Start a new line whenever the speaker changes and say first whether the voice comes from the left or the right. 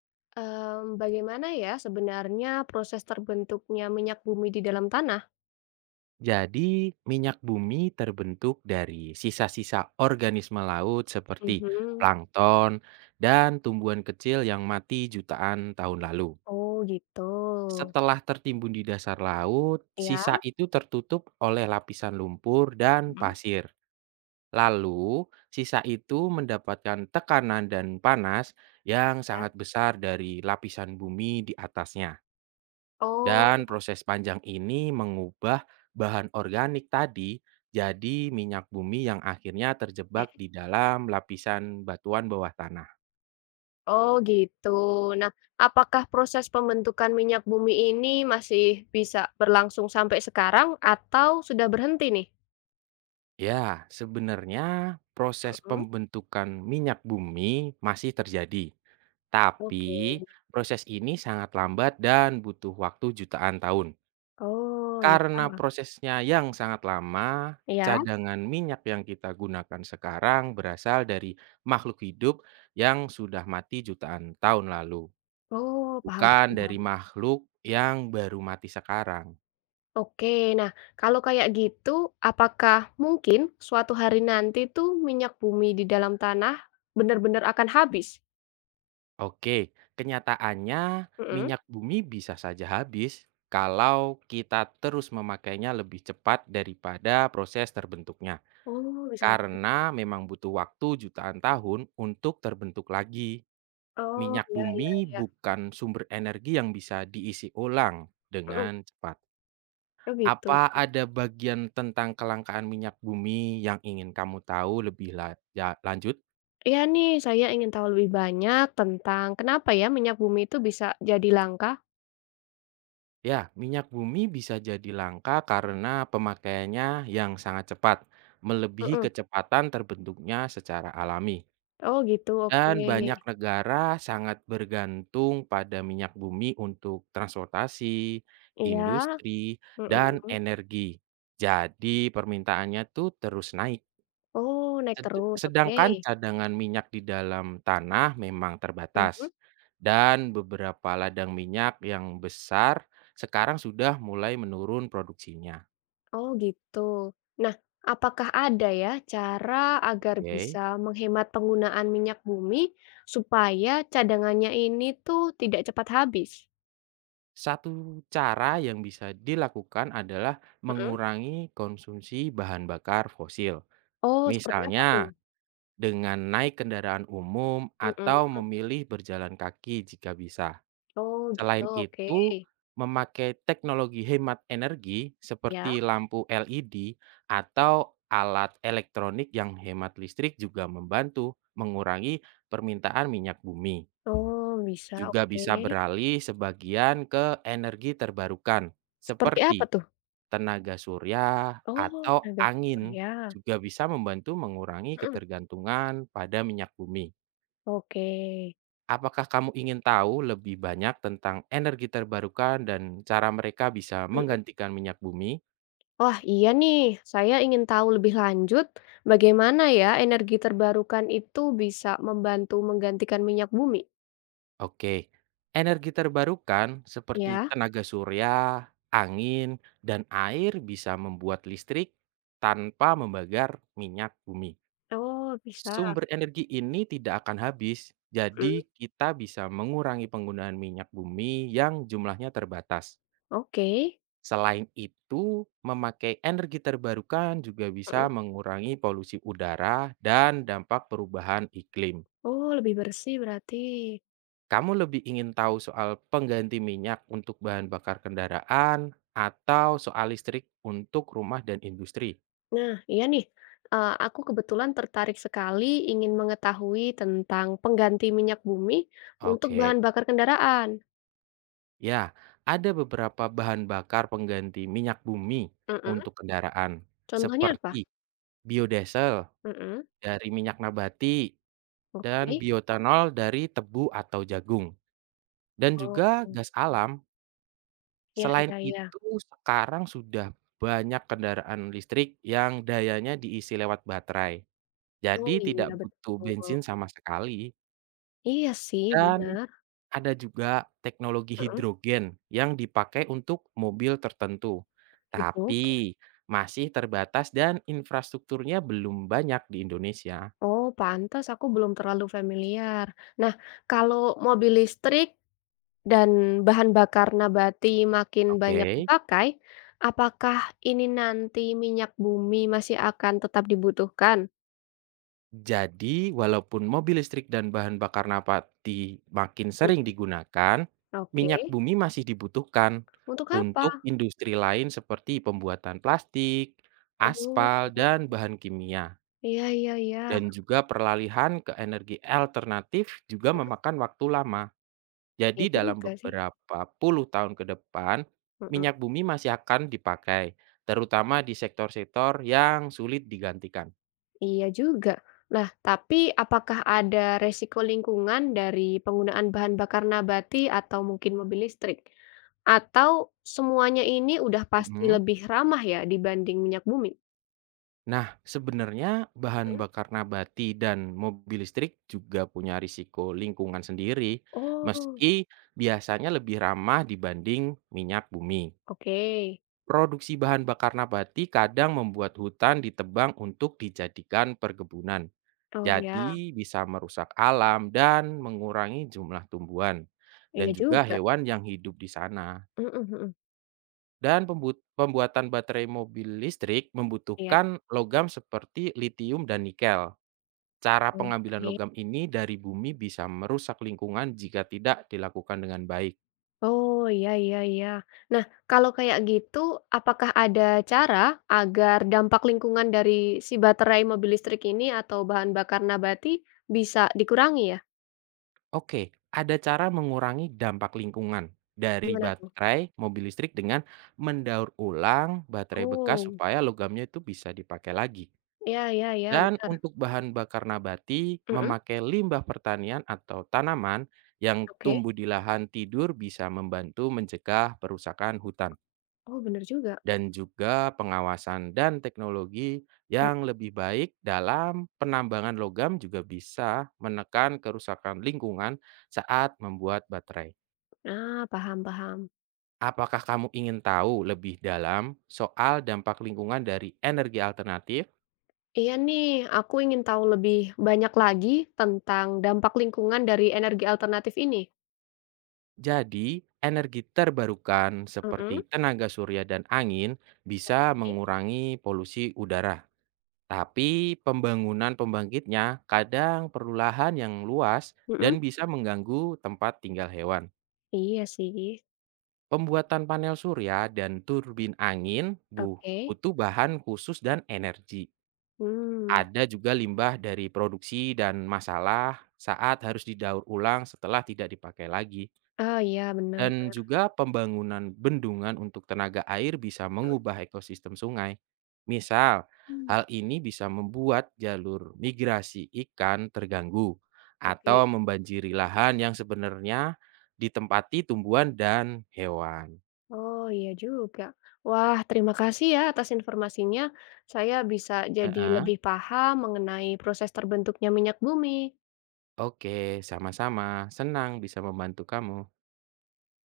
left: Bagaimana ya sebenarnya proses terbentuknya minyak bumi di dalam tanah?
right: Jadi, minyak bumi terbentuk dari sisa-sisa organisme laut seperti
left: Mhm.
right: plankton dan tumbuhan kecil yang mati jutaan tahun lalu.
left: Oh gitu.
right: Setelah tertimbun di dasar laut,
left: Ya.
right: sisa itu tertutup oleh lapisan lumpur dan
left: Mhm.
right: pasir. Lalu, sisa itu mendapatkan tekanan dan panas yang sangat besar dari lapisan bumi di atasnya.
left: Oh,
right: Dan proses panjang ini mengubah bahan organik tadi jadi minyak bumi yang akhirnya terjebak di dalam lapisan batuan bawah tanah.
left: oh gitu. Nah, apakah proses pembentukan minyak bumi ini masih bisa berlangsung sampai sekarang atau sudah berhenti nih?
right: Ya, sebenarnya proses
left: Mhm,
right: pembentukan minyak bumi masih terjadi. Tapi
left: oke.
right: proses ini sangat lambat dan butuh waktu jutaan tahun.
left: Oh, ya
right: Karena prosesnya yang sangat lama,
left: ya.
right: cadangan minyak yang kita gunakan sekarang berasal dari makhluk hidup yang sudah mati jutaan tahun lalu,
left: Oh, paham
right: bukan dari
left: paham.
right: makhluk yang baru mati sekarang.
left: Oke, nah kalau kayak gitu, apakah mungkin suatu hari nanti tuh minyak bumi di dalam tanah benar-benar akan habis?
right: Oke, kenyataannya
left: Mhm.
right: minyak bumi bisa saja habis kalau kita terus memakainya lebih cepat daripada proses terbentuknya,
left: Oh, bisa habis.
right: karena memang butuh waktu jutaan tahun untuk terbentuk lagi.
left: Oh,
right: Minyak
left: ya ya
right: bumi
left: ya.
right: bukan sumber energi yang bisa diisi ulang
left: Mhm.
right: dengan cepat.
left: Oh, gitu.
right: Apa ada bagian tentang kelangkaan minyak bumi yang ingin kamu tahu lebih la ja lanjut?
left: Iya nih, saya ingin tahu lebih banyak tentang kenapa ya minyak bumi itu bisa jadi langka?
right: Ya, minyak bumi bisa jadi langka karena pemakaiannya yang sangat cepat, melebihi
left: Mhm.
right: kecepatan terbentuknya secara alami.
left: Oh, gitu, oke.
right: Dan banyak negara sangat bergantung pada minyak bumi untuk transportasi,
left: Iya,
right: industri, dan
left: mhm.
right: energi. Jadi permintaannya tuh terus naik.
left: Oh, naik
right: Sed-
left: terus, oke.
right: Sedangkan cadangan minyak di dalam tanah memang terbatas.
left: Mhm.
right: Dan beberapa ladang minyak yang besar sekarang sudah mulai menurun produksinya.
left: Oh gitu. Nah, apakah ada ya cara agar
right: Oke.
left: bisa menghemat penggunaan minyak bumi supaya cadangannya ini tuh tidak cepat habis?
right: Satu cara yang bisa dilakukan adalah
left: Mhm.
right: mengurangi konsumsi bahan bakar fosil.
left: Oh, seperti apa tuh?
right: Misalnya, dengan naik kendaraan umum
left: Mhm.
right: atau memilih berjalan kaki jika bisa.
left: Oh gitu,
right: Selain
left: oke.
right: itu, memakai teknologi hemat energi
left: Ya.
right: seperti lampu LED atau alat elektronik yang hemat listrik juga membantu mengurangi permintaan minyak bumi.
left: Oh bisa,
right: Juga
left: oke.
right: bisa beralih sebagian ke energi terbarukan,
left: Seperti
right: seperti
left: apa tuh?
right: tenaga surya
left: Oh,
right: atau
left: tenaga
right: angin,
left: surya.
right: juga bisa membantu mengurangi
left: Mhm.
right: ketergantungan pada minyak bumi.
left: Oke.
right: Apakah kamu ingin tahu lebih banyak tentang energi terbarukan dan cara mereka bisa
left: Mhm.
right: menggantikan minyak bumi?
left: Wah, iya nih. Saya ingin tahu lebih lanjut bagaimana ya energi terbarukan itu bisa membantu menggantikan minyak bumi,
right: Oke, energi terbarukan seperti
left: ya?
right: tenaga surya, angin, dan air bisa membuat listrik tanpa membakar minyak bumi.
left: Oh, bisa.
right: Sumber energi ini tidak akan habis, jadi
left: Mhm.
right: kita bisa mengurangi penggunaan minyak bumi yang jumlahnya terbatas.
left: Oke.
right: Selain itu, memakai energi terbarukan juga bisa
left: Mhm.
right: mengurangi polusi udara dan dampak perubahan iklim.
left: Oh, lebih bersih berarti.
right: Kamu lebih ingin tahu soal pengganti minyak untuk bahan bakar kendaraan atau soal listrik untuk rumah dan industri?
left: Nah, iya nih. Eh, aku kebetulan tertarik sekali ingin mengetahui tentang pengganti minyak bumi untuk
right: Oke.
left: bahan bakar kendaraan.
right: Ya, ada beberapa bahan bakar pengganti minyak bumi
left: Mhm.
right: untuk kendaraan,
left: Contohnya apa?
right: seperti biodiesel
left: Mhm.
right: dari minyak nabati dan
left: Oke.
right: bioetanol dari tebu atau jagung, dan
left: Oh,
right: juga gas alam.
left: iya,
right: Selain
left: iya, iya.
right: itu, sekarang sudah banyak kendaraan listrik yang dayanya diisi lewat baterai, jadi
left: Oh,
right: tidak
left: iya,
right: butuh
left: betul.
right: bensin sama sekali.
left: Iya sih,
right: Dan
left: bener,
right: ada juga teknologi
left: mhm,
right: hidrogen yang dipakai untuk mobil tertentu,
left: gitu.
right: tapi masih terbatas dan infrastrukturnya belum banyak di Indonesia.
left: Oh, pantas aku belum terlalu familiar. Nah, kalau mobil listrik dan bahan bakar nabati makin banyak
right: Oke.
left: dipakai, apakah ini nanti minyak bumi masih akan tetap dibutuhkan?
right: Jadi, walaupun mobil listrik dan bahan bakar nabati makin sering
left: Mhm,
right: digunakan,
left: oke.
right: minyak bumi masih dibutuhkan
left: Untuk
right: untuk
left: apa?
right: industri lain seperti pembuatan plastik,
left: Oh,
right: aspal, dan bahan kimia.
left: iya iya iya,
right: Dan juga peralihan ke energi alternatif juga memakan waktu lama. Jadi
left: iya
right: dalam
left: juga sih,
right: beberapa puluh tahun ke depan,
left: mhm.
right: minyak bumi masih akan dipakai, terutama di sektor-sektor yang sulit digantikan.
left: Iya juga. Nah, tapi apakah ada resiko lingkungan dari penggunaan bahan bakar nabati atau mungkin mobil listrik? Atau semuanya ini udah pasti
right: Mhm.
left: lebih ramah ya dibanding minyak bumi?
right: Nah, sebenarnya bahan
left: Mhm.
right: bakar nabati dan mobil listrik juga punya risiko lingkungan sendiri,
left: Oh,
right: meski biasanya lebih ramah dibanding minyak bumi.
left: oke.
right: Produksi bahan bakar nabati kadang membuat hutan ditebang untuk dijadikan perkebunan.
left: Oh ya,
right: Jadi bisa merusak alam dan mengurangi jumlah tumbuhan dan
left: iya
right: juga
left: juga.
right: hewan yang hidup di sana.
left: Mhm mhm.
right: Dan pembuatan baterai mobil listrik
left: Iya,
right: membutuhkan logam seperti litium dan nikel. Cara pengambilan
left: oke.
right: logam ini dari bumi bisa merusak lingkungan jika tidak dilakukan dengan baik.
left: Oh, iya iya iya. Nah, kalau kayak gitu, apakah ada cara agar dampak lingkungan dari si baterai mobil listrik ini atau bahan bakar nabati bisa dikurangi ya?
right: Oke, ada cara mengurangi dampak lingkungan dari
left: Gimana tuh?
right: baterai mobil listrik dengan mendaur ulang baterai bekas
left: Oh,
right: supaya logamnya itu bisa dipakai lagi.
left: iya iya iya,
right: Dan
left: benar.
right: untuk bahan bakar nabati,
left: Mhm,
right: memakai limbah pertanian atau tanaman yang
left: oke.
right: tumbuh di lahan tidur bisa membantu mencegah perusakan hutan
left: Oh, benar juga.
right: dan juga pengawasan dan teknologi
left: Mhm.
right: yang lebih baik dalam penambangan logam juga bisa menekan kerusakan lingkungan saat membuat baterai.
left: Nah, paham paham.
right: Apakah kamu ingin tahu lebih dalam soal dampak lingkungan dari energi alternatif?
left: Iya nih, aku ingin tahu lebih banyak lagi tentang dampak lingkungan dari energi alternatif ini.
right: Jadi, energi terbarukan
left: Mhm,
right: seperti tenaga surya dan angin bisa
left: oke.
right: mengurangi polusi udara. Tapi pembangunan pembangkitnya kadang perlu lahan yang luas
left: Mhm,
right: dan bisa mengganggu tempat tinggal hewan.
left: iya sih.
right: Pembuatan panel surya dan turbin angin
left: Oke.
right: butuh bahan khusus dan energi.
left: Hmm.
right: Ada juga limbah dari produksi dan masalah saat harus didaur ulang setelah tidak dipakai lagi.
left: Oh, iya benar.
right: Dan juga pembangunan bendungan untuk tenaga air bisa mengubah ekosistem sungai. Misal,
left: Mhm.
right: hal ini bisa membuat jalur migrasi ikan terganggu
left: Oke.
right: atau membanjiri lahan yang sebenarnya ditempati tumbuhan dan hewan.
left: Oh, iya juga. Wah, terima kasih ya atas informasinya. Saya bisa jadi
right: Heeh.
left: lebih paham mengenai proses terbentuknya minyak bumi.
right: Oke, sama-sama. Senang bisa membantu kamu.